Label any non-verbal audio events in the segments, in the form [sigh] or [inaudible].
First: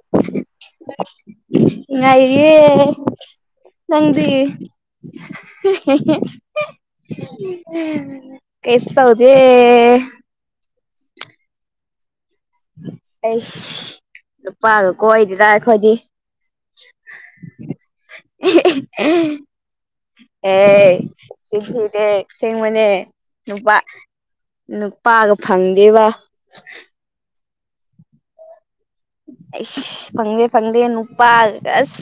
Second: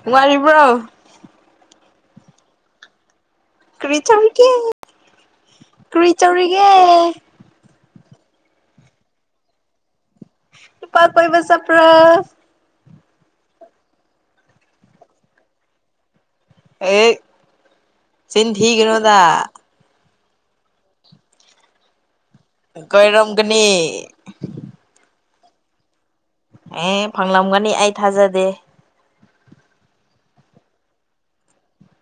ꯅꯨꯡꯉꯥꯏꯔꯤꯕꯔꯣ ꯉꯥꯏꯔꯤꯌꯦ ꯀꯔꯤ ꯅꯪꯗꯤ ꯇꯧꯔꯤꯒꯦ ꯀꯔꯤ ꯇꯧꯔꯤꯒꯦ ꯀꯩꯁꯨ ꯇꯧꯗꯦ ꯅꯨꯄꯥ ꯀꯣꯏꯕꯥ ꯆꯠꯄꯔꯣ ꯑꯩꯁ ꯅꯨꯄꯥꯒ ꯀꯣꯏꯗꯦꯗꯥ ꯑꯩꯈꯣꯏꯗꯤ ꯑꯩꯠ ꯆꯤꯟ ꯊꯤꯒꯅꯨꯗꯥ ꯑꯦ ꯆꯤꯟ ꯊꯤꯗꯦ ꯑꯁꯦꯡꯕꯅꯦ ꯀꯣꯏꯔꯝꯒꯅꯤ ꯅꯨꯄꯥ ꯅꯨꯄꯥꯒ ꯐꯪꯗꯦꯕ ꯑꯦ ꯐꯪꯂꯝꯒꯅꯤ ꯑꯩ ꯊꯥꯖꯗꯦ ꯑꯁ ꯐꯪꯗꯦ ꯐꯪꯗꯦ ꯅꯨꯄꯥꯒ ꯑꯁ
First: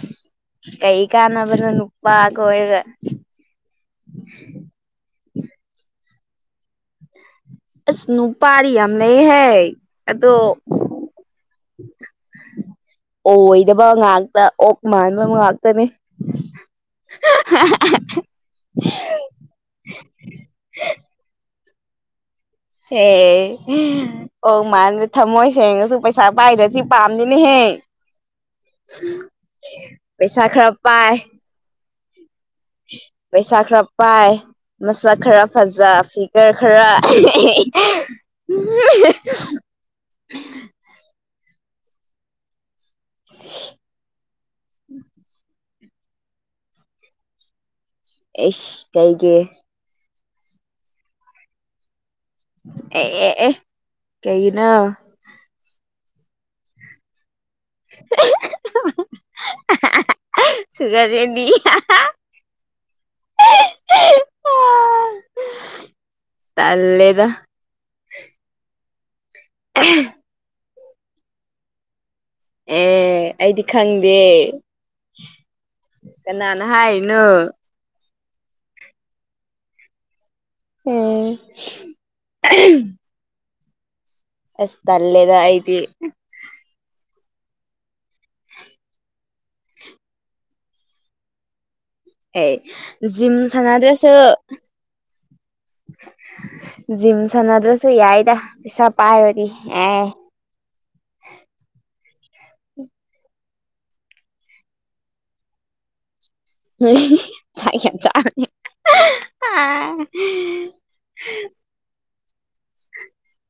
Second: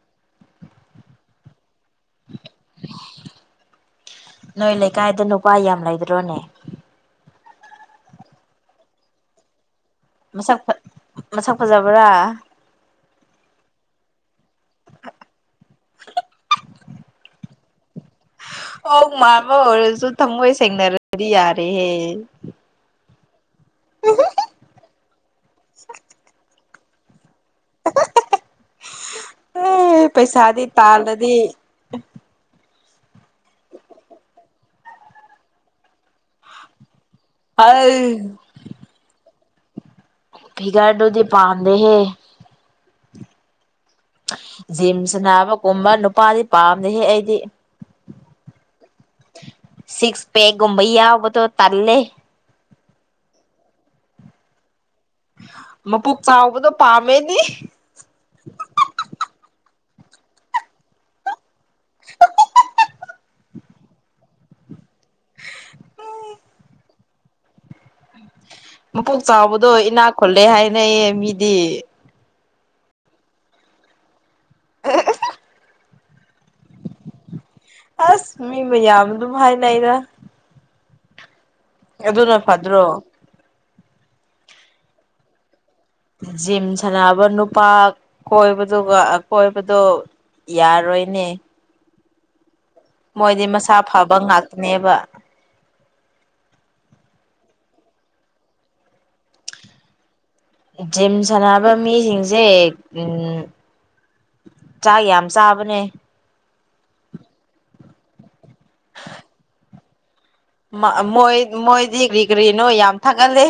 ꯀꯩ ꯀꯥꯟꯅꯕꯅꯣ ꯅꯨꯄꯥ ꯀꯣꯏꯔꯒ ꯅꯣꯏ ꯂꯩꯀꯥꯏꯗ ꯅꯨꯄꯥ ꯌꯥꯝ ꯂꯩꯗ꯭ꯔꯣꯅꯦ [inaudible] ꯑꯁ ꯅꯨꯄꯥꯗꯤ ꯌꯥꯝ ꯂꯩ ꯍꯦ ꯑꯗꯣ ꯃꯁꯛ ꯃꯁꯛ ꯐꯖꯕ꯭ꯔꯥ ꯑꯣꯏꯗꯕ ꯉꯥꯛꯇ ꯑꯣꯛ ꯃꯥꯟꯕ ꯉꯥꯛꯇꯅꯦ [inaudible] ꯑꯣꯛ ꯃꯥꯟꯕ ꯑꯣꯏꯔꯁꯨ ꯊꯝꯃꯣꯏ ꯁꯦꯡꯅꯔꯗꯤ ꯌꯥꯔꯦꯍꯦ ꯍꯦ ꯑꯣꯛ ꯃꯟꯕ ꯊꯝꯃꯣꯏ ꯁꯦꯡꯉꯁꯨ ꯄꯩꯁꯥ ꯄꯥꯏꯗ꯭ꯔꯗꯤ ꯄꯥꯝꯗꯤꯅꯦꯍꯦ ꯑꯦ ꯄꯩꯁꯥ ꯄꯩꯁꯥꯗꯤ ꯈꯔ ꯄꯥꯏ ꯇꯥꯜꯂꯗꯤ ꯄꯩꯁꯥ ꯈꯔ ꯄꯥꯏ ꯃꯁꯛ ꯈꯔ ꯐꯖ ꯐꯤꯒꯔ ꯈꯔ ꯑꯩ [unintelligible] ꯐꯤꯒꯔꯗꯨꯗꯤ ꯄꯥꯝꯗꯦ ꯍꯦ [inaudible] ꯖꯤꯝ ꯁꯥꯅꯕ ꯀꯨꯝꯕ ꯅꯨꯄꯥꯗꯤ ꯄꯥꯝꯗꯦ ꯍꯦ ꯑꯩꯗꯤ ꯑꯦꯁ ꯀꯩꯒꯤ ꯁꯤꯛꯁ ꯄꯦꯛꯒꯨꯝꯕ ꯌꯥꯎꯕꯗꯣ ꯇꯜꯂꯦ ꯑꯦ ꯑꯦ ꯑꯦ ꯀꯩꯒꯤꯅꯣ ꯃꯕꯨꯛ ꯆꯥꯎꯕꯗꯣ ꯄꯥꯝꯃꯦꯗꯤ [unintelligible] [unintelligible] ꯇꯂꯦꯗ ꯃꯄꯨꯛ ꯆꯥꯎꯕꯗꯣ ꯏꯅꯥꯛ ꯈꯨꯜꯂꯦ ꯍꯥꯏꯅꯩꯌꯦ ꯃꯤꯗꯤ ꯑꯦ ꯑꯩꯗꯤ ꯈꯪꯗꯦ ꯀꯅꯥꯅ ꯍꯥꯏꯅꯣ ꯑꯁ ꯃꯤ ꯃꯌꯥꯝ ꯑꯗꯨꯝ ꯍꯥꯏꯅꯗ ꯑꯦ ꯑꯗꯨꯅ ꯐꯗ꯭ꯔꯣ ꯑꯁ ꯇꯜꯂꯦꯗ ꯑꯩꯗꯤ ꯖꯤꯝ ꯁꯥꯟꯅꯕ ꯅꯨꯄꯥ ꯀꯣꯏꯕꯗꯨꯒ ꯑ ꯀꯣꯏꯕꯗꯣ ꯌꯥꯔꯣꯏꯅꯦ ꯑꯦ ꯖꯤꯝ ꯃꯣꯏꯗꯤ ꯃꯁꯥ ꯁꯥꯟꯅꯗꯣꯏꯁꯦ ꯐꯕ ꯉꯥꯛꯇꯅꯦꯕ ꯖꯤꯝ ꯁꯥꯟꯅꯗ꯭ꯔꯁꯨ ꯌꯥꯏꯗ ꯄꯩꯁꯥ ꯄꯥꯏꯔꯗꯤ ꯑꯦ ꯖꯤꯝ ꯁꯥꯟꯅꯕ ꯃꯤꯁꯤꯡꯁꯦ ꯎꯝ ꯆꯥꯛ ꯌꯥꯝ ꯆꯥꯕꯅꯦ ꯆꯥ ꯌꯥꯝ ꯆꯥꯕꯅꯦ ꯑ ꯃ ꯃꯣꯏ ꯃꯣꯏꯗꯤ ꯀ꯭ꯔꯤ ꯀꯔꯤꯅꯣ ꯌꯥꯝ ꯊꯥꯒꯠꯂꯦ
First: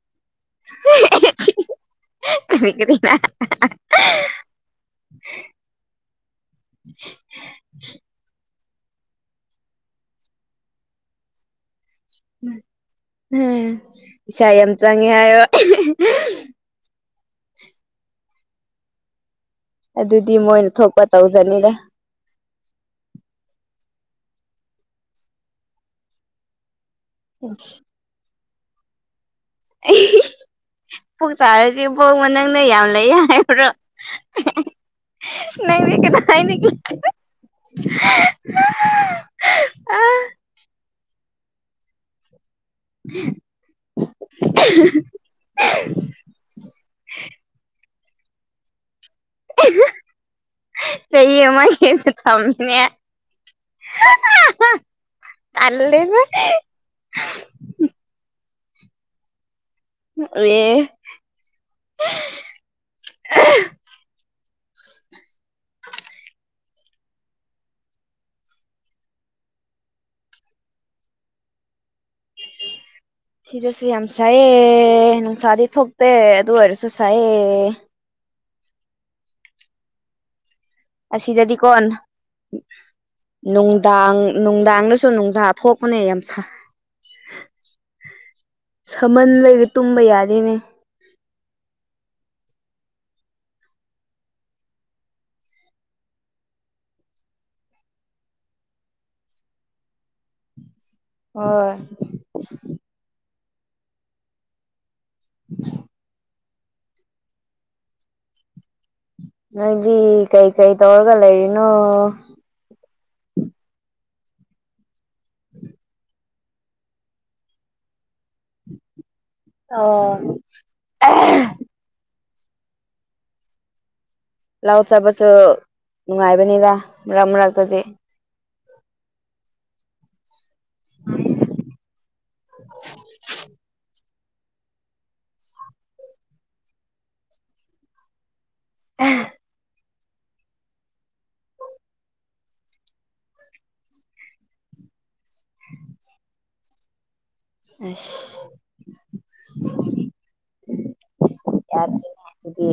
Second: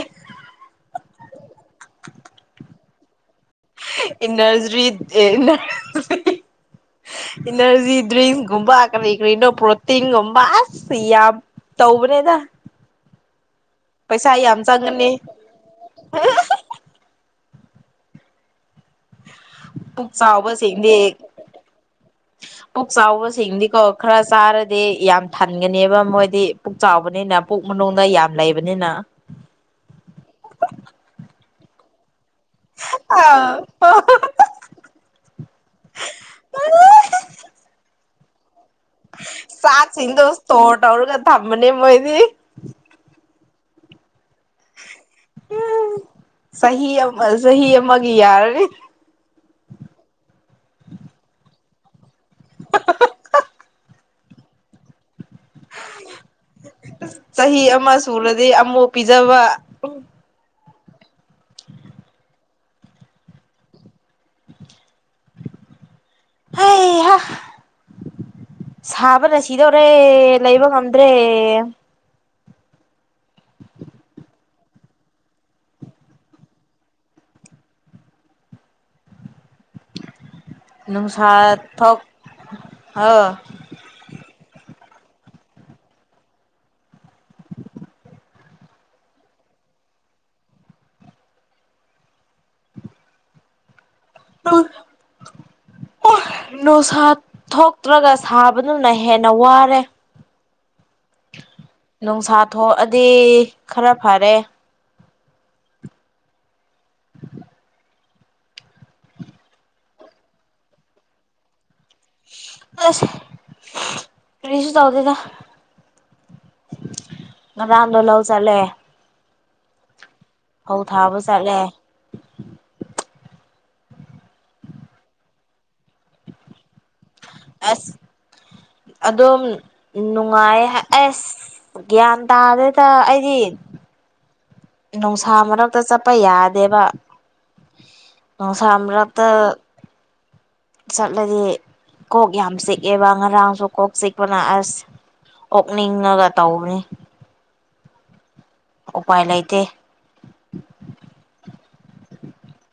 [unintelligible] ꯏꯅꯔꯖ꯭ꯔꯤ ꯑꯦ ꯏꯅꯔꯖꯤ ꯗ꯭ꯔꯤꯡ ꯨꯒꯨꯝꯕ ꯀꯔꯤ ꯀꯔꯤꯅꯣ ꯄ꯭ꯔꯣꯇꯤꯟꯒꯨꯝꯕ ꯑꯁ ꯌꯥꯝ ꯇꯧꯕꯅꯦꯗ ꯎꯝ ꯄꯩꯁꯥ ꯏꯁꯥ ꯌꯥꯝ ꯆꯪꯉꯦ ꯆꯪꯒꯅꯤ ꯍꯥꯏꯌꯣ ꯄꯨꯛ ꯑꯗꯨꯗꯤ ꯃꯣꯏꯅ ꯊꯣꯛꯄ ꯆꯥꯎꯕꯁꯤꯡꯗꯤ ꯇꯧꯖꯅꯤꯗ ꯄꯨꯛ ꯆꯥꯎꯕꯁꯤꯡꯗꯤꯀꯣ ꯈꯔ ꯆꯥꯔꯗꯤ ꯌꯥꯝ ꯊꯟꯒꯅꯦꯕ ꯃꯣꯏꯗꯤ ꯄꯨꯛ ꯆꯥꯎꯕꯅꯤꯅ ꯄꯨꯛ ꯃꯅꯨꯡꯗ ꯌꯥꯝ ꯂꯩꯕꯅꯤꯅ ꯑꯩ ꯄꯨꯛ ꯆꯥꯔꯗꯤ ꯄꯨꯛ ꯃꯅꯨꯡꯗ ꯌꯥꯝ ꯂꯩ ꯍꯥꯏꯕ꯭ꯔꯣ [unintelligible] ꯆꯥꯛ ꯑ ꯁꯤꯡꯗꯣ ꯁ꯭ꯇꯣꯔ ꯇꯧꯔꯒ ꯊꯝꯕꯅꯦ ꯃꯣꯏꯗꯤ [unintelligible] ꯆꯍꯤ ꯑꯝ ꯆꯍꯤ ꯑꯃꯒꯤ ꯌꯥꯔꯅꯤ ꯆꯍꯤ ꯑꯃꯒꯤ ꯁꯝꯅꯦ ꯇꯜꯂꯦꯗ ꯆꯍꯤ ꯑꯃ ꯁꯨꯔꯗꯤ ꯑꯃꯨꯛ ꯄꯤꯖꯕ ꯑꯦ ꯍꯩꯍꯥ ꯁꯥꯕꯅ ꯁꯤꯗꯣꯔꯦ ꯂꯩꯕ ꯉꯝꯗ꯭ꯔꯦ ꯁꯤꯗꯁꯨ ꯌꯥꯝ ꯁꯥꯏꯑꯦ ꯅꯨꯡꯁꯥꯗꯤ ꯊꯣꯛꯇꯦ ꯑꯗꯨ ꯑꯣꯏꯔꯁꯨ ꯁꯥꯏꯌꯦ ꯅꯨꯡꯁꯥ ꯑꯁꯤꯗꯗꯤꯀꯣꯟ ꯊꯣꯛ ꯑ ꯅꯨꯡ ꯗꯥꯡ ꯅꯨꯡꯗꯥꯡꯗꯁꯨ ꯅꯨꯡꯗꯥꯥ ꯊꯣꯛꯄꯅꯦ ꯌꯥꯝ ꯁꯥꯏ ꯁꯃꯟꯕꯒꯤ ꯇꯨꯝꯕ ꯌꯥꯗꯦꯅꯦ [inaudible] ꯅꯨꯡꯁꯥ ꯊꯣꯛꯇ꯭ꯔꯒ ꯁꯥꯕꯗꯨꯅ ꯍꯦꯟꯅ ꯋꯥꯔꯦ ꯍꯣꯏ ꯅꯨꯡꯁꯥ ꯊꯣꯛꯑꯗꯤ ꯈꯔ ꯐꯥꯔꯦ ꯎꯝ ꯅꯣꯏꯗꯤ ꯀꯩ ꯀꯩ ꯇꯧꯔꯒ ꯂꯩꯔꯤꯅꯣ ꯑꯁ ꯀꯔꯤꯁꯨ ꯇꯧꯗꯦꯗ ꯎꯝ ꯉꯔꯥꯡꯗꯣ ꯂꯧ ꯆꯠꯂꯦ ꯑꯣ ꯐꯧ ꯊꯥꯕ ꯆꯠꯂꯦ ꯂꯧ ꯆꯠꯄꯁꯨ ꯅꯨꯡꯉꯥꯏꯕꯅꯤꯗ ꯃꯔꯛ ꯃꯔꯛ ꯑꯁ ꯑꯗꯨꯝ ꯅꯨꯡꯉꯥꯏꯌꯦ ꯑꯁ ꯒꯤꯌꯥꯟ ꯇꯥꯗꯦꯗ ꯑꯩꯗꯤ ꯅꯨꯡꯁꯥ ꯃꯔꯛꯇ ꯆꯠꯄ ꯌꯥꯗꯦꯕ ꯅꯨꯡꯁꯥ ꯃꯔꯛꯇ ꯑꯁ ꯆꯠꯂꯗꯤ ꯀꯣꯛ ꯌꯥꯝ ꯆꯤꯛꯑꯦꯕ ꯉꯔꯥꯡꯁꯨ ꯀꯣꯛ ꯆꯤꯛꯄꯅ ꯑꯁ ꯑꯣꯛꯅꯤꯡꯉꯒ ꯇꯧꯕꯅꯤ ꯍꯩꯁ ꯎꯄꯥꯏ ꯂꯩꯇꯦ ꯌꯥꯗ꯭ꯔꯦꯅꯦ ꯑꯗꯨꯗꯤ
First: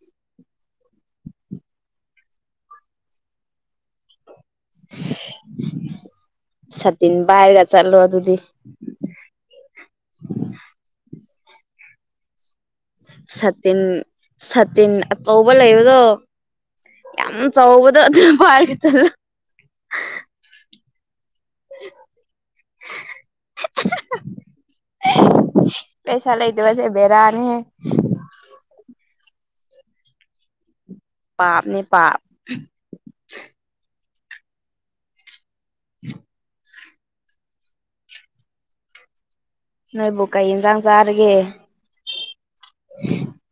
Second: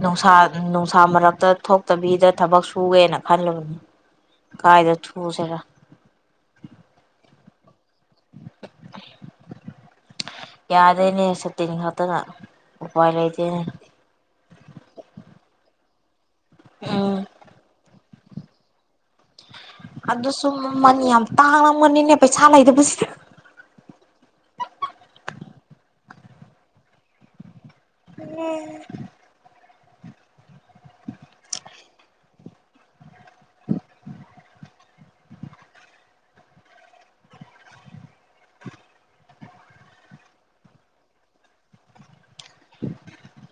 ꯅꯨꯡꯁꯥ ꯅꯨꯡꯁꯥ ꯃꯔꯛꯇ ꯊꯣꯛꯇꯕꯤꯗ ꯊꯕꯛ ꯁꯨꯒꯦꯅ ꯈꯜꯒꯅꯨ ꯀꯥꯏꯗ ꯊꯨꯁꯤꯔ ꯁꯥꯇꯤꯟ ꯄꯥꯏꯔꯒ ꯆꯠꯂꯣ ꯑꯗꯨꯗꯤ ꯌꯥꯗꯦꯅꯦ ꯁꯥꯇꯤꯟ ꯈꯛꯇꯅ ꯎꯄꯥꯏ ꯂꯩꯇꯦꯅꯦ ꯁꯥꯇꯤꯟ ꯁꯥꯇꯤꯟ ꯑꯆꯧꯕ ꯂꯩꯕꯗꯣ ꯎꯝ ꯌꯥꯝ ꯆꯥꯎꯕꯗꯣ ꯑꯗꯨ ꯄꯥꯏꯔ ꯆꯠꯂꯣ ꯑꯗꯨꯁꯨꯨ ꯃꯃꯜ ꯌꯥꯝ ꯇꯥꯡꯉꯝꯒꯅꯤꯅꯦ ꯄꯩꯁꯥ ꯂꯩꯇꯕꯁꯤꯗ ꯄꯩꯁꯥ ꯂꯩꯇꯕꯁꯦ ꯕꯦꯔꯥꯅꯤꯍꯦ ꯏꯪꯉꯦ ꯄꯥꯞꯅꯦ ꯄꯥꯞ [inaudible] [inaudible] ꯅꯣꯏꯕꯨ ꯀꯩ ꯌꯦꯟꯖꯥꯡ ꯆꯥꯔꯦꯒꯦ [inaudible]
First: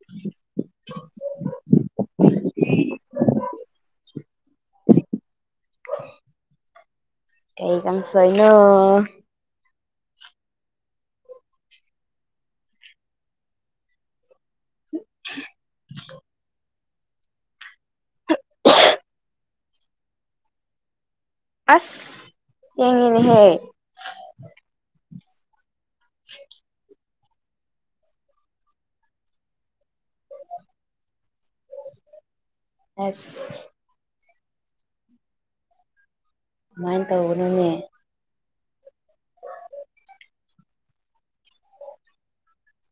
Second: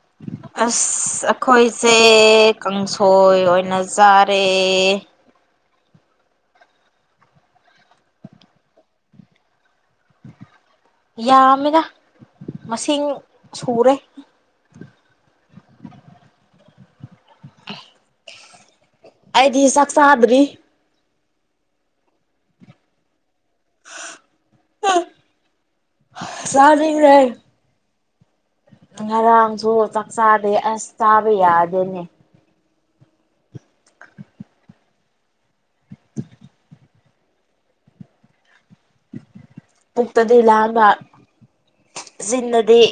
ꯑꯁ ꯑꯩꯈꯣꯏꯁꯦ ꯀꯥꯡꯁꯣꯏ ꯑꯣꯏꯅ ꯆꯥꯔꯦ ꯀꯩ ꯀꯥꯡꯁꯣꯏꯅꯣ ꯌꯥꯝꯃꯦꯗ ꯃꯁꯤꯡ ꯁꯨꯔꯦ [inaudible] [inaudible] [inaudible] ꯑꯩꯗꯤ ꯆꯥꯛ ꯆꯥꯗ꯭ꯔꯤ ꯑꯁ ꯊꯦꯡꯉꯦꯅꯦꯍꯦ ꯆꯥꯅꯤꯡꯔꯦ ꯉꯔꯥꯡꯁꯨ ꯆꯥꯛꯆꯥꯥꯗꯦ ꯑꯁ ꯆꯥꯕ ꯌꯥꯗꯦꯅꯦ ꯑꯁ ꯀꯃꯥꯏ ꯇꯧꯕꯅꯣꯅꯦ ꯃꯨꯛꯇꯗꯤ ꯂꯥꯝꯕ ꯖꯤꯟꯗꯗꯤ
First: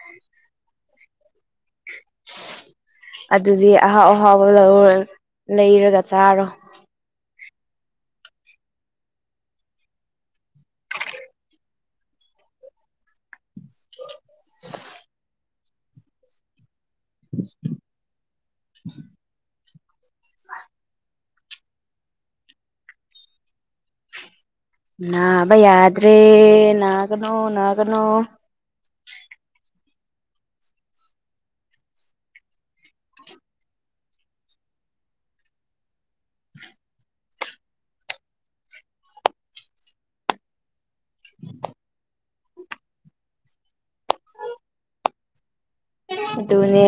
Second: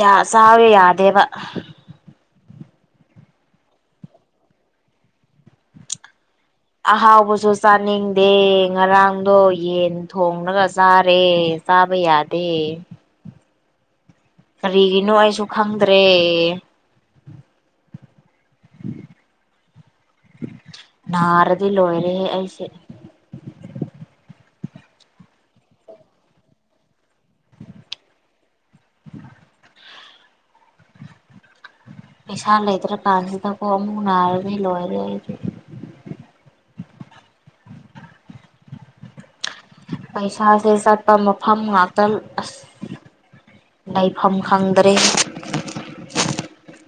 ꯌꯥ ꯆꯥꯕ ꯌꯥꯗꯦꯕ ꯑꯗꯨꯗꯤ ꯑꯍꯥꯎ ꯑꯍꯥꯎꯕ ꯂꯧꯔ ꯂꯩꯔꯒ ꯆꯥꯔꯣ ꯑꯍꯥꯎꯕꯁꯨ ꯆꯥꯅꯤꯡꯗꯦ ꯉꯔꯥꯡꯗꯣ ꯌꯦꯟ ꯊꯣꯡꯂꯒ ꯆꯥꯔꯦ ꯇꯥꯕ ꯌꯥꯗꯦ ꯍ [unintelligible] ꯀꯔꯤꯒꯤꯅꯣ ꯑꯩꯁꯨ ꯈꯪꯗ꯭ꯔꯦ [inaudible] ꯅꯥꯔꯗꯤ ꯂꯣꯏꯔꯦꯍꯦ ꯑꯩꯁꯦ ꯅꯕ ꯌꯥꯗ꯭ꯔꯦ ꯅꯥꯒꯅꯣ ꯅꯥꯒꯅꯣ [unintelligible] ꯄꯩꯁꯥ ꯂꯩꯇ꯭ꯔꯀꯥꯟꯁꯤꯗꯀꯣ ꯑꯃꯨꯛ ꯅꯥꯔꯗꯤ ꯂꯣꯏꯔꯦ ꯑꯩꯗꯤ [unintelligible] ꯄꯩꯁꯥꯁꯦ ꯆꯠꯄ ꯃꯐꯝ ꯉꯥꯛꯇ ꯑꯁ ꯂꯩꯐꯝ ꯈꯪꯗ꯭ꯔꯦ ꯑꯗꯨꯅꯦ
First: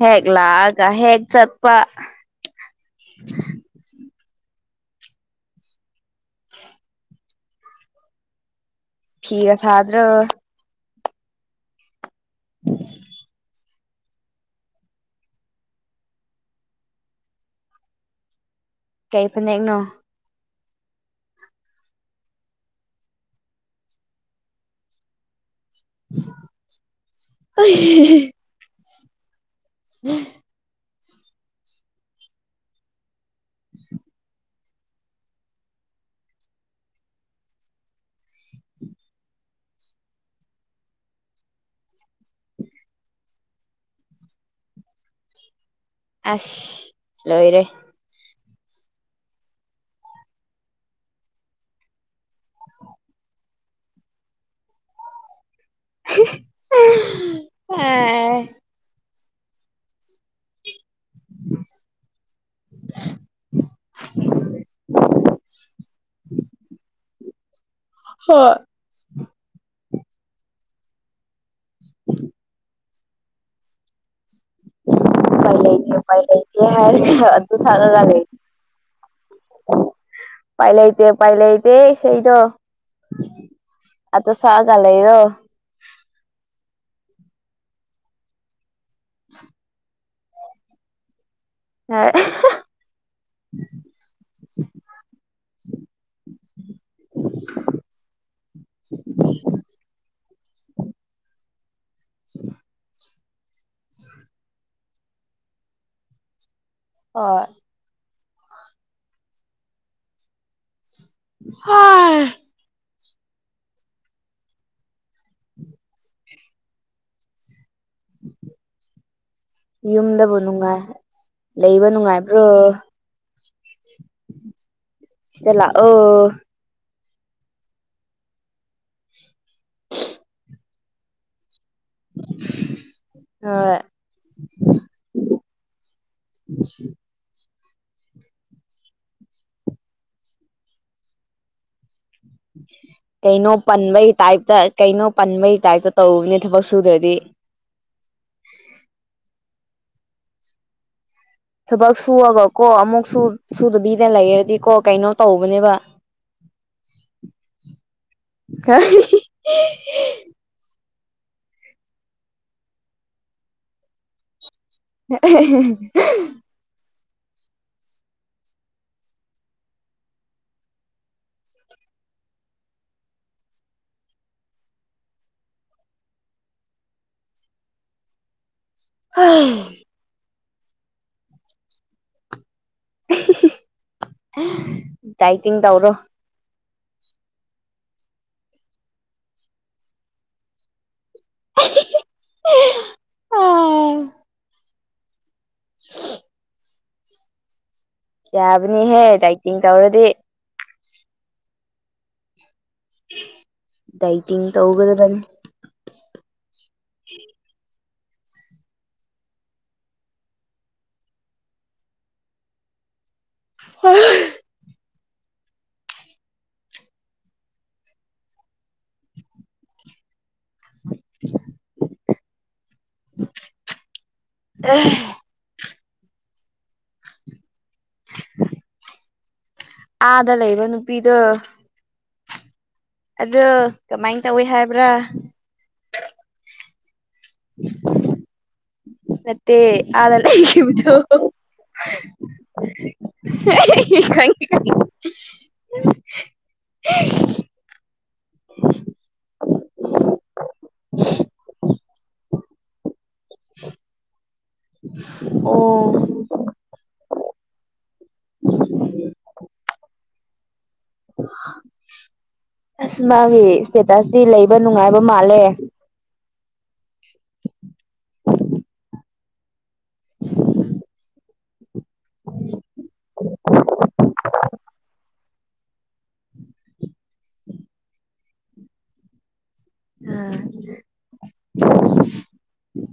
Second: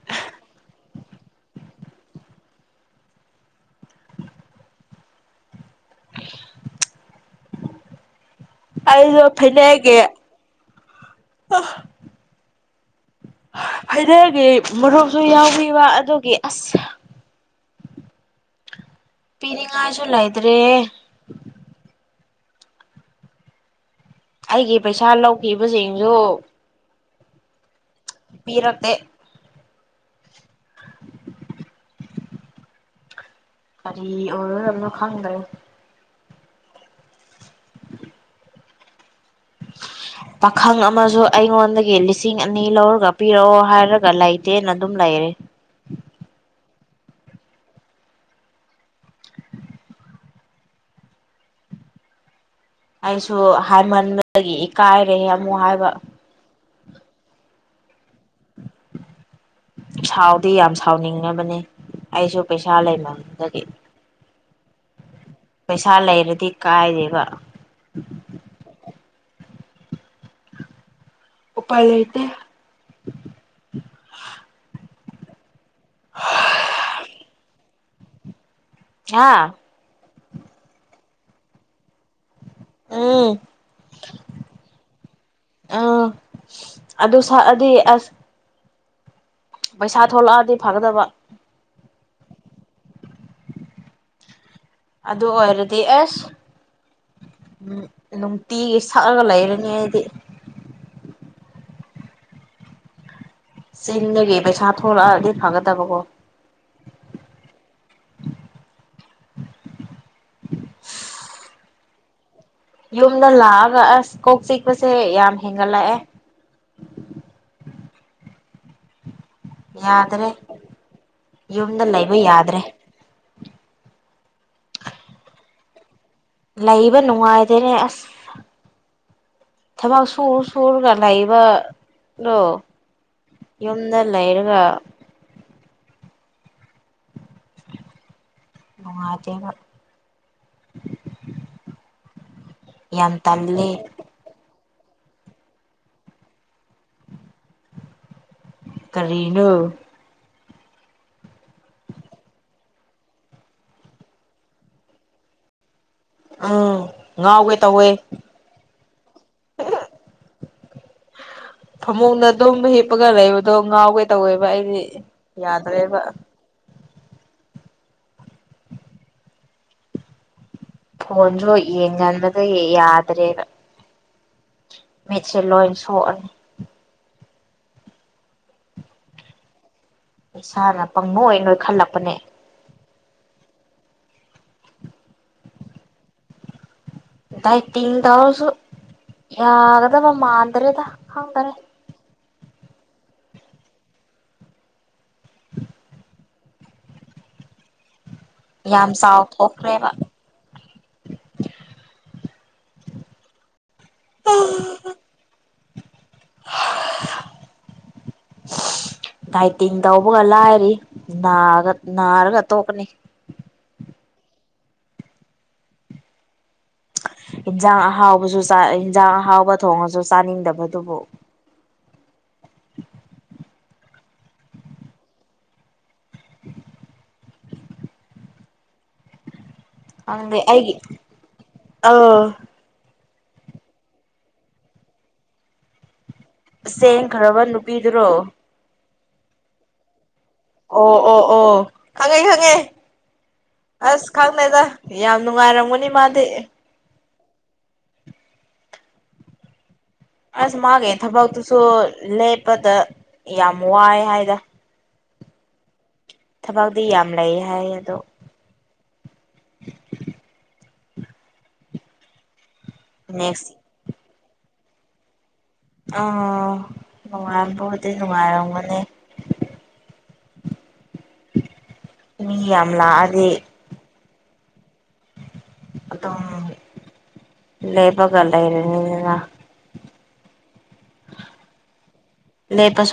ꯍꯦꯛ ꯂꯛꯑꯒ ꯍꯦꯛ ꯆꯠꯄ [inaudible] ꯑꯩꯗ ꯐꯤꯒ ꯐꯅꯦꯒꯦ ꯁꯥꯗ꯭ꯔꯣ ꯎ [unintelligible] ꯐꯩꯅꯦꯒꯤ ꯃꯔꯨꯞꯁꯨ ꯌꯥꯎꯕꯤꯕ ꯑꯗꯨꯒꯤ ꯑꯁ ꯀꯩ ꯐꯅꯦꯛꯅꯣ ꯄꯤꯅꯤꯡꯉꯥꯏꯁꯨ ꯂꯩꯗ꯭ꯔꯦ ꯑꯩꯒꯤ ꯄꯩꯁꯥ ꯂꯧꯈꯤꯕꯁꯤꯡꯁꯨ ꯍ [unintelligible] ꯄꯤꯔꯛꯇꯦ [inaudible] ꯀꯔꯤ ꯑꯣꯏꯒꯗꯕꯅꯣ ꯈꯪꯗ꯭ꯔꯦ [inaudible] ꯄꯥꯈꯪ ꯑꯃꯁꯨ ꯑꯩꯉꯣꯟꯗꯒꯤ ꯂꯤꯁꯤꯡ ꯑꯅꯤ ꯂꯧꯔꯒ ꯄꯤꯔꯛꯑꯣ ꯍꯥꯏꯔꯒ ꯂꯩꯇꯦꯅ ꯑꯗꯨꯝ ꯂꯩꯔꯦ ꯑꯁ ꯂꯣꯏꯔꯦ [inaudible] ꯑꯩꯁꯨ ꯍꯥꯏꯃꯟꯕꯗꯒꯤ ꯏꯀꯥꯏꯔꯦ ꯑꯃꯨꯛ ꯍꯥꯏꯕ ꯁꯥꯎꯗꯤ ꯌꯥꯝ ꯁꯥꯎꯅꯤꯡꯉꯕꯅꯤ ꯑꯩꯁꯨ ꯄꯩꯁꯥ ꯂꯩꯃꯗꯒꯤ ꯄꯩꯁꯥ ꯂꯩꯔꯗꯤ ꯀꯥꯏꯗꯦꯕ ꯍꯣꯏ ꯎꯄꯥꯥꯏ ꯂꯩꯇꯦ ꯄꯥꯏ ꯂꯩꯇ ꯄꯥꯏ ꯂꯩꯇꯦ ꯍꯥꯏꯔꯒ ꯑꯗꯨ ꯁꯛꯑꯒ ꯂꯩ ꯑꯥ ꯄꯥꯏ ꯂꯩꯇꯦ ꯄꯥꯏ ꯂꯩꯇꯦ ꯏꯁꯩꯗꯣ ꯎꯝ ꯑꯗꯨ ꯁꯥꯛꯑꯒ ꯂꯩꯔꯣ ꯑ ꯑꯗꯨ ꯁꯥꯛꯑꯗꯤ ꯑꯁ [inaudible] ꯄꯩꯁꯥ ꯊꯣꯛꯂꯛꯑꯗꯤ ꯐꯒꯗꯕ ꯍꯣꯏ ꯑꯗꯨ ꯑꯣꯏꯔꯗꯤ ꯑꯦꯁ ꯎꯝ ꯅꯨꯡꯇꯤꯒꯤ ꯁꯛꯑꯒ ꯂꯩꯔꯅꯤ ꯑꯩꯗꯤ ꯆꯤꯡꯗꯒꯦ ꯄꯩꯁꯥ ꯊꯣꯛꯂꯛꯑꯗꯤ ꯐꯒꯗꯕꯀꯣ ꯍꫭꯏ [inaudible] ꯍꯥꯏ ꯌꯨꯝꯗ ꯂꯥꯛꯑꯒ ꯑꯁ ꯀꯣꯛ ꯆꯤꯛꯄꯁꯦ ꯌꯥꯝ ꯍꯦꯟꯒꯠꯂꯛꯑꯦ ꯌꯨꯝꯗꯕꯨ ꯌꯥꯗ꯭ꯔꯦ ꯅꯨꯡꯉꯥꯏ ꯌꯨꯝꯗ ꯂꯩꯕ ꯅꯨꯡꯉꯥꯏꯕ꯭ꯔꯣ ꯌꯥꯗ꯭ꯔꯦ ꯁꯤꯗ ꯂꯥꯛꯑꯣ ꯂꯩꯕ ꯅꯨꯡꯉꯥꯏꯇꯦꯅꯦ ꯑꯁ ꯊꯕꯛ ꯁꯨꯔ ꯁꯨꯔꯒꯥ ꯂꯩꯕ ꯗꫭ ꯍꯣꯏ ꯌꯨꯝꯗ ꯂꯩꯔꯒ [inaudible] ꯅꯨꯉꯥꯏꯇꯦꯅ ꯀꯩꯅꯣ ꯄꯟꯕꯩ ꯇꯥꯏꯞꯇ ꯀꯩꯅꯣ ꯄꯟꯕꯩ ꯇꯥꯏꯞꯇ ꯇꯧꯕꯅꯦ ꯊꯕꯛ ꯁꯨꯗ꯭ꯔꯗꯤ ꯀꯔꯤꯅꯣ ꯊꯕꯛ ꯁꯨꯨꯔꯒ ꯀꯣ ꯑꯃꯨꯛꯁꯨ ꯁꯨꯗꯕꯤꯗꯅ ꯂꯩꯔꯗꯤꯀꯣ ꯀꯩꯅꯣ ꯇꯧꯕꯅꯦꯕ ꯎꯝ ꯉꯥꯎꯒꯦ ꯇꯧꯋꯦ ꯀꯔꯤ ꯐꯃꯨꯡꯗ ꯑꯗꯨꯝ ꯍꯤꯞꯄꯒ ꯂꯩꯕꯗꯣ ꯉꯥꯎꯒꯦ ꯇꯧꯋꯦꯕ ꯑꯩꯗꯤ [unintelligible] ꯌꯥꯗ꯭ꯔꯦꯕ ꯐꫭꯟꯖꯨ ꯌꯦꯡꯃꯟꯕꯗꯒꯤ ꯌꯥꯗ꯭ꯔꯦꯕ ꯃꯠꯁꯦ ꯂꯣꯏ ꯁꯣꯛꯑꯅꯤ ꯍꯩ ꯏꯁꯥꯅ ꯄꯪꯅꯣꯏ ꯅꯣꯏ ꯈꯠꯂꯛꯄꯅꯦ ꯗꯥꯏꯇꯤꯡ ꯇꯧꯔꯣ ꯗꯥꯏꯇꯤꯡ ꯇꯥꯎꯔꯁꯨ ꯌꯥꯒꯗꯕ ꯃꯥꯗ꯭ꯔꯦꯗ ꯈꯪꯗꯔꯦ ꯌꯥꯝ ꯌꯥꯕꯅꯤꯍꯦ ꯗꯥꯏꯇꯤꯡ ꯆꯥꯎꯊꯣꯛꯈ꯭ꯔꯦꯕ ꯇꯧꯔꯗꯤ ꯗꯥꯏꯇꯤꯡ ꯇꯧꯕꯗ ꯅꯪ [inaudible] ꯗꯥꯏꯇꯤꯡ ꯇꯧꯕꯒ ꯂꯥꯏꯔꯤ ꯅꯥꯕ ꯅꯥꯔꯒ ꯇꯣꯛꯀꯅꯤ ꯍꯝ ꯏꯟꯖꯥꯡ ꯑꯍꯥꯎꯕꯁꯨ ꯆꯥꯏ ꯏꯟꯖꯥꯡ ꯑꯍꯥꯎꯕ ꯊꯣꯡꯉꯁꯨ ꯆꯥꯅꯤꯡꯗꯕꯗꯨꯕꯨ ꯑꯦ ꯑꯥꯗ ꯂꯩꯕ ꯅꯨꯄꯤꯗꯣ ꯑꯧ ꯑꯣ ꯀꯃꯥꯏꯅ ꯇꯧꯏ ꯍꯥꯏꯕ꯭ꯔꯥ ꯆꯦꯡꯈ꯭ꯔꯕ ꯅꯨꯄꯤꯗꯨꯔꯣ ꯅꯠꯇꯦ ꯑꯥꯗ ꯂꯩꯈꯤꯕꯗꯣ ꯑꯣ ꯑꯣ ꯑꯣ ꯈꯪꯉꯦ ꯈꯪꯉꯦ ꯍ ꯑꯁ ꯈꯪꯗꯦꯗ ꯌꯥꯝ ꯅꯨꯡꯉꯥꯏꯔꯝꯒꯅꯤ ꯃꯥꯗꯤ ꯑꯦ ꯑꯁ ꯃꯥꯒꯤ ꯊꯕꯛꯇꯨꯁꯨ ꯂꯦꯞꯄꯗ ꯌꯥꯝ ꯋꯥꯏ ꯍꯥꯏꯗ ꯑꯣ ꯊꯕꯛꯗꯤ ꯌꯥꯝ ꯂꯩ ꯍꯥꯏ ꯑꯗꯣ ꯑꯁ ꯃꯥꯒꯤ ꯅꯦꯛꯁ ꯏꯁꯇꯦꯇꯁꯇꯤ ꯂꯩꯕ ꯅꯨꯡꯉꯥꯏꯕ ꯃꯥꯜꯂꯦ ꯑꯥ ꯅꯨꯡꯉꯥꯏꯕꯨꯗꯤ ꯅꯨꯡꯉꯥꯏꯔꯝꯒꯅꯤ ꯃꯤ ꯌꯥꯝꯂꯥꯛ ꯑꯗꯤ ꯑꯗꯨꯝ ꯂꯦꯄꯒ ꯂꯩꯔꯅꯤꯗꯅ ꯎꯝ ꯂꯦꯞꯄꯁꯨ